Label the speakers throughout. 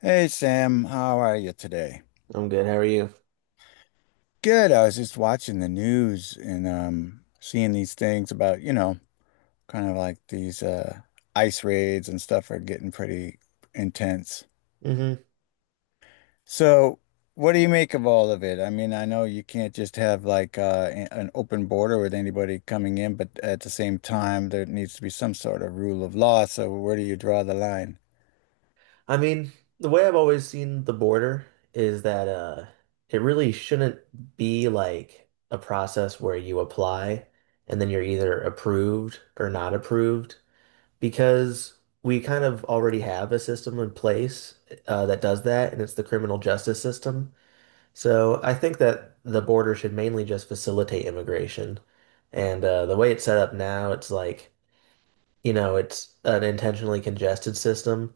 Speaker 1: Hey Sam, how are you today?
Speaker 2: I'm good. How are you?
Speaker 1: Good. I was just watching the news and seeing these things about, kind of like these ICE raids and stuff are getting pretty intense.
Speaker 2: Hmm.
Speaker 1: So, what do you make of all of it? I mean, I know you can't just have like an open border with anybody coming in, but at the same time there needs to be some sort of rule of law. So, where do you draw the line?
Speaker 2: I mean, the way I've always seen the border is that it really shouldn't be like a process where you apply and then you're either approved or not approved because we kind of already have a system in place that does that, and it's the criminal justice system. So I think that the border should mainly just facilitate immigration. And the way it's set up now, it's like, it's an intentionally congested system.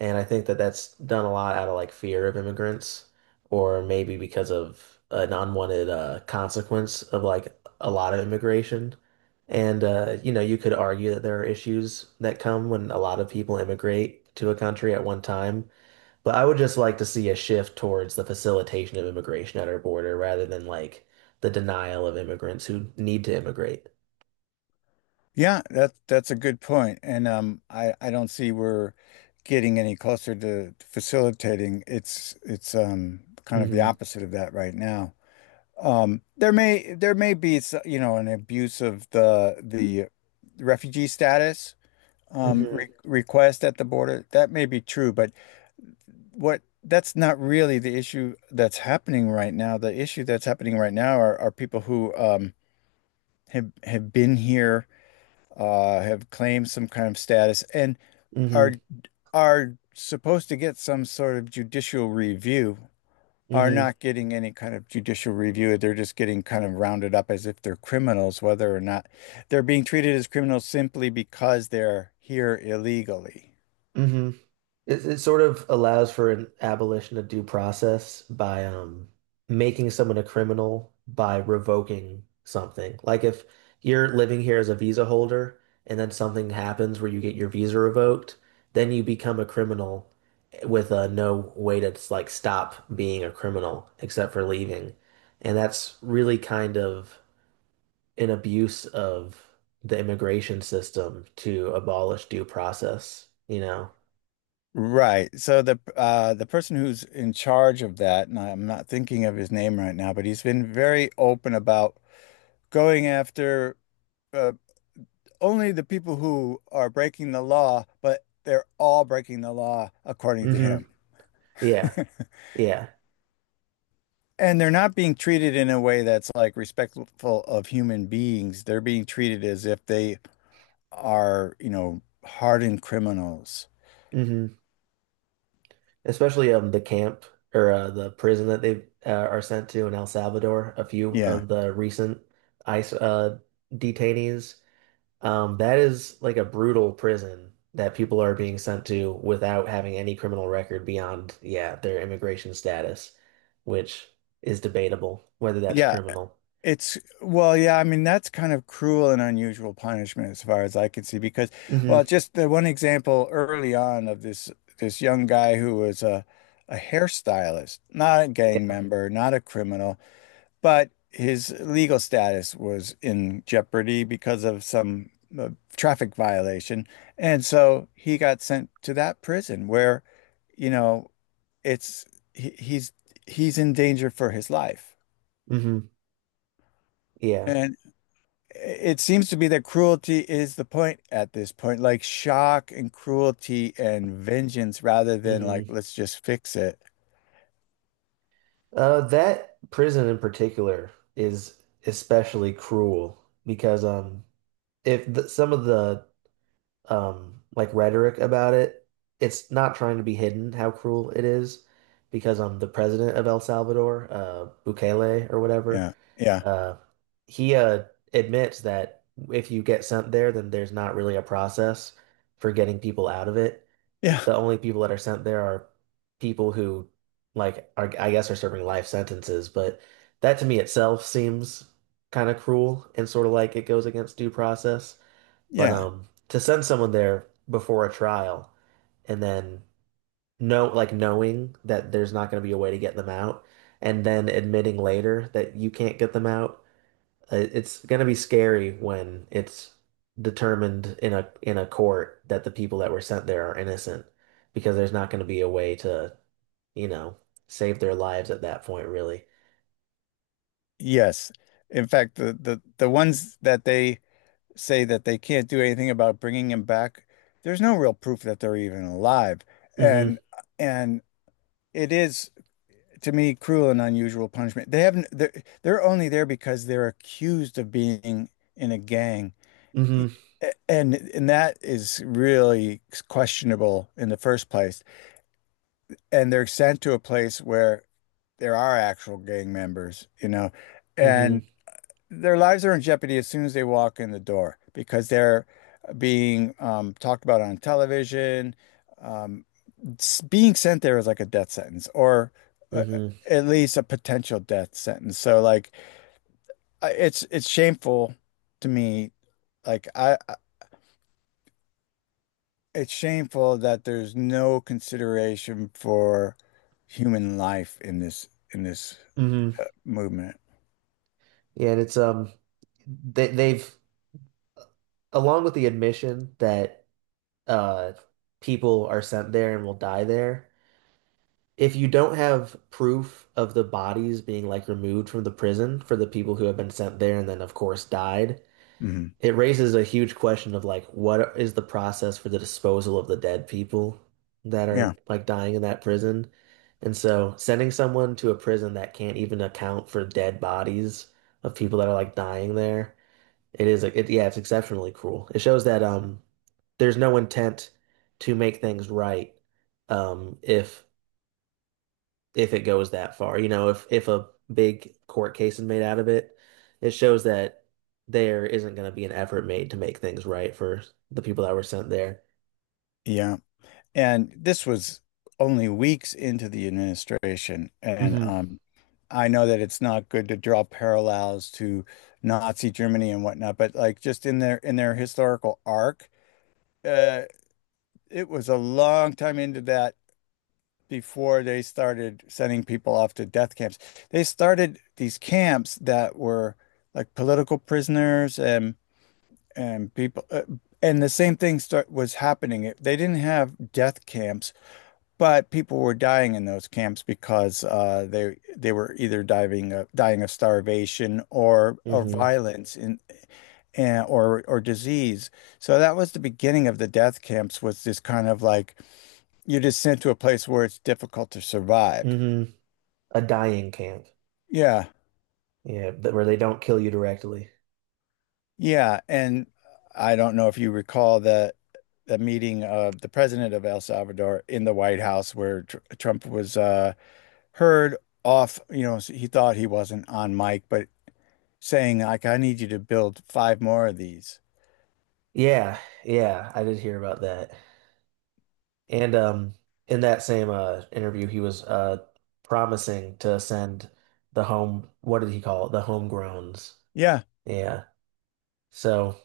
Speaker 2: And I think that that's done a lot out of like fear of immigrants, or maybe because of an unwanted consequence of like a lot of immigration. You could argue that there are issues that come when a lot of people immigrate to a country at one time. But I would just like to see a shift towards the facilitation of immigration at our border rather than like the denial of immigrants who need to immigrate.
Speaker 1: Yeah, that's a good point. And I don't see we're getting any closer to facilitating. It's kind of the
Speaker 2: Hmm.
Speaker 1: opposite of that right now. There may be an abuse of the refugee status
Speaker 2: Hmm.
Speaker 1: re request at the border. That may be true, but what that's not really the issue that's happening right now. The issue that's happening right now are people who have been here have claimed some kind of status and
Speaker 2: Hmm.
Speaker 1: are are supposed to get some sort of judicial review, are
Speaker 2: Hmm.
Speaker 1: not getting any kind of judicial review. They're just getting kind of rounded up as if they're criminals, whether or not they're being treated as criminals simply because they're here illegally.
Speaker 2: Hmm. It sort of allows for an abolition of due process by making someone a criminal by revoking something. Like if you're living here as a visa holder and then something happens where you get your visa revoked, then you become a criminal with no way to like stop being a criminal except for leaving. And that's really kind of an abuse of the immigration system to abolish due process, you know?
Speaker 1: Right. So the person who's in charge of that, and I'm not thinking of his name right now, but he's been very open about going after uh, only the people who are breaking the law, but they're all breaking the law according to
Speaker 2: Hmm.
Speaker 1: him.
Speaker 2: Yeah. Yeah.
Speaker 1: And they're not being treated in a way that's like respectful of human beings. They're being treated as if they are, you know, hardened criminals.
Speaker 2: Hmm. Especially the camp or the prison that they are sent to in El Salvador, a few
Speaker 1: Yeah,
Speaker 2: of the recent ICE detainees. That is like a brutal prison that people are being sent to without having any criminal record beyond, yeah, their immigration status, which is debatable whether that's
Speaker 1: yeah.
Speaker 2: criminal.
Speaker 1: It's, well, yeah. I mean, That's kind of cruel and unusual punishment as far as I can see, because, well,
Speaker 2: Hmm.
Speaker 1: just the one example early on of this young guy who was a hairstylist, not a gang
Speaker 2: Yeah.
Speaker 1: member, not a criminal. But his legal status was in jeopardy because of some uh, traffic violation. And so he got sent to that prison where, you know, it's he, he's he's in danger for his life.
Speaker 2: Hmm. Yeah.
Speaker 1: And it seems to be that cruelty is the point at this point, like shock and cruelty and vengeance rather than like
Speaker 2: Hmm.
Speaker 1: let's just fix it.
Speaker 2: That prison in particular is especially cruel because if the, some of the like rhetoric about it, it's not trying to be hidden how cruel it is because the president of El Salvador, Bukele or whatever,
Speaker 1: Yeah, yeah,
Speaker 2: uh he admits that if you get sent there, then there's not really a process for getting people out of it.
Speaker 1: yeah,
Speaker 2: The only people that are sent there are people who like are I guess are serving life sentences, but that to me itself seems kind of cruel and sort of like it goes against due process. But
Speaker 1: yeah.
Speaker 2: to send someone there before a trial and then know, like knowing that there's not going to be a way to get them out, and then admitting later that you can't get them out, it's going to be scary when it's determined in a court that the people that were sent there are innocent because there's not going to be a way to, you know, save their lives at that point, really.
Speaker 1: Yes. In fact, the ones that they say that they can't do anything about bringing him back, there's no real proof that they're even alive. And
Speaker 2: Hmm.
Speaker 1: and it is to me, cruel and unusual punishment. They haven't, they're only there because they're accused of being in a gang.
Speaker 2: Hmm.
Speaker 1: E- and that is really questionable in the first place. And they're sent to a place where there are actual gang members, you know, and
Speaker 2: Hmm.
Speaker 1: their lives are in jeopardy as soon as they walk in the door because they're being talked about on television. Um, being sent there is like a death sentence or uh,
Speaker 2: Hmm.
Speaker 1: at least a potential death sentence. So like it's shameful to me. Like I I- it's shameful that there's no consideration for human life in this in this
Speaker 2: Hmm.
Speaker 1: uh, movement.
Speaker 2: Yeah, and it's they they've along with the admission that uh people are sent there and will die there. If you don't have proof of the bodies being like removed from the prison for the people who have been sent there and then of course died,
Speaker 1: Mhm.
Speaker 2: it raises a huge question of like what is the process for the disposal of the dead people that
Speaker 1: Yeah.
Speaker 2: are like dying in that prison? And so sending someone to a prison that can't even account for dead bodies of people that are like dying there it is like it, yeah, it's exceptionally cruel. It shows that there's no intent to make things right if it goes that far. You know, if a big court case is made out of it, it shows that there isn't going to be an effort made to make things right for the people that were sent there.
Speaker 1: Yeah. And this was only weeks into the administration. And
Speaker 2: Hmm.
Speaker 1: I know that it's not good to draw parallels to Nazi Germany and whatnot, but like just in their historical arc, uh, it was a long time into that before they started sending people off to death camps. They started these camps that were like political prisoners and people, and the same thing start was happening. They didn't have death camps but people were dying in those camps because they were either diving dying of starvation or
Speaker 2: Hmm.
Speaker 1: violence or disease. So that was the beginning of the death camps was this kind of like you're just sent to a place where it's difficult to survive.
Speaker 2: Hmm. A dying camp.
Speaker 1: Yeah,
Speaker 2: Yeah, but where they don't kill you directly.
Speaker 1: yeah, and I don't know if you recall the meeting of the president of El Salvador in the White House where tr Trump was heard off. You know, he thought he wasn't on mic, but saying like, I need you to build five more of these.
Speaker 2: Yeah, yeah, I did hear about that. And in that same interview, he was promising to send the home, what did he call it? The homegrowns.
Speaker 1: Yeah.
Speaker 2: Yeah. So.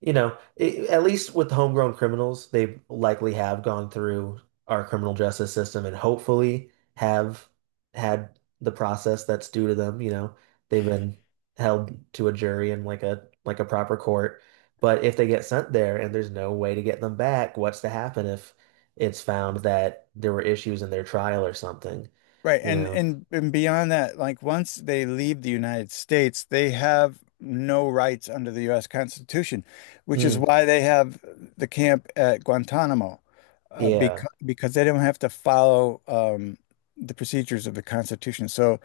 Speaker 2: You know, it, at least with homegrown criminals, they likely have gone through our criminal justice system and hopefully have had the process that's due to them. You know, they've been held to a jury and like a proper court. But if they get sent there and there's no way to get them back, what's to happen if it's found that there were issues in their trial or something?
Speaker 1: Right.
Speaker 2: You
Speaker 1: And
Speaker 2: know?
Speaker 1: and and beyond that, like once they leave the United States, they have no rights under the U.S. Constitution, which is
Speaker 2: Mm,
Speaker 1: why they have the camp at Guantanamo,
Speaker 2: yeah.
Speaker 1: because they don't have to follow the procedures of the Constitution. So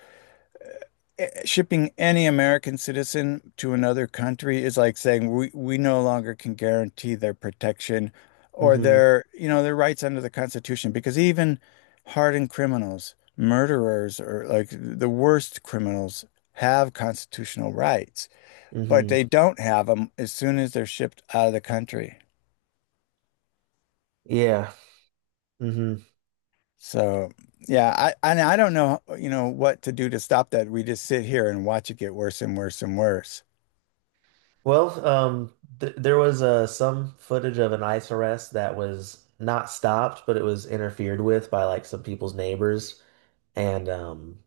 Speaker 1: shipping any American citizen to another country is like saying we no longer can guarantee their protection or
Speaker 2: Mm-hmm.
Speaker 1: their, you know, their rights under the Constitution because even hardened criminals, murderers, or like the worst criminals have constitutional rights, but
Speaker 2: Mm-hmm.
Speaker 1: they don't have them as soon as they're shipped out of the country.
Speaker 2: Yeah. Mm-hmm.
Speaker 1: So, yeah, I and I don't know, you know, what to do to stop that. We just sit here and watch it get worse and worse and worse.
Speaker 2: Well, th there was some footage of an ICE arrest that was not stopped, but it was interfered with by like some people's neighbors, and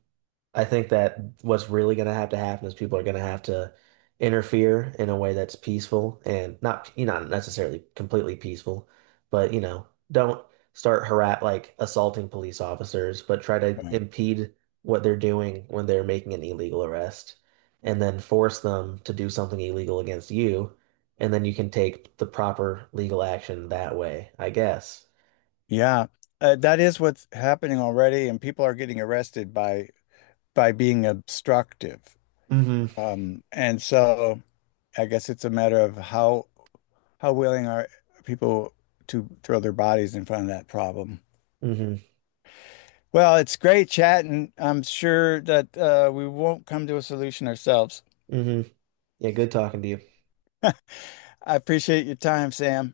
Speaker 2: I think that what's really going to have to happen is people are going to have to interfere in a way that's peaceful and not, you know, not necessarily completely peaceful, but you know, don't start harass like assaulting police officers, but try to
Speaker 1: Right.
Speaker 2: impede what they're doing when they're making an illegal arrest, and then force them to do something illegal against you, and then you can take the proper legal action that way, I guess.
Speaker 1: Yeah, that is what's happening already, and people are getting arrested by being obstructive.
Speaker 2: Hmm.
Speaker 1: And so I guess it's a matter of how willing are people to throw their bodies in front of that problem.
Speaker 2: Hmm.
Speaker 1: Well, it's great chatting. I'm sure that we won't come to a solution ourselves.
Speaker 2: Hmm. Yeah, good talking to you.
Speaker 1: I appreciate your time, Sam.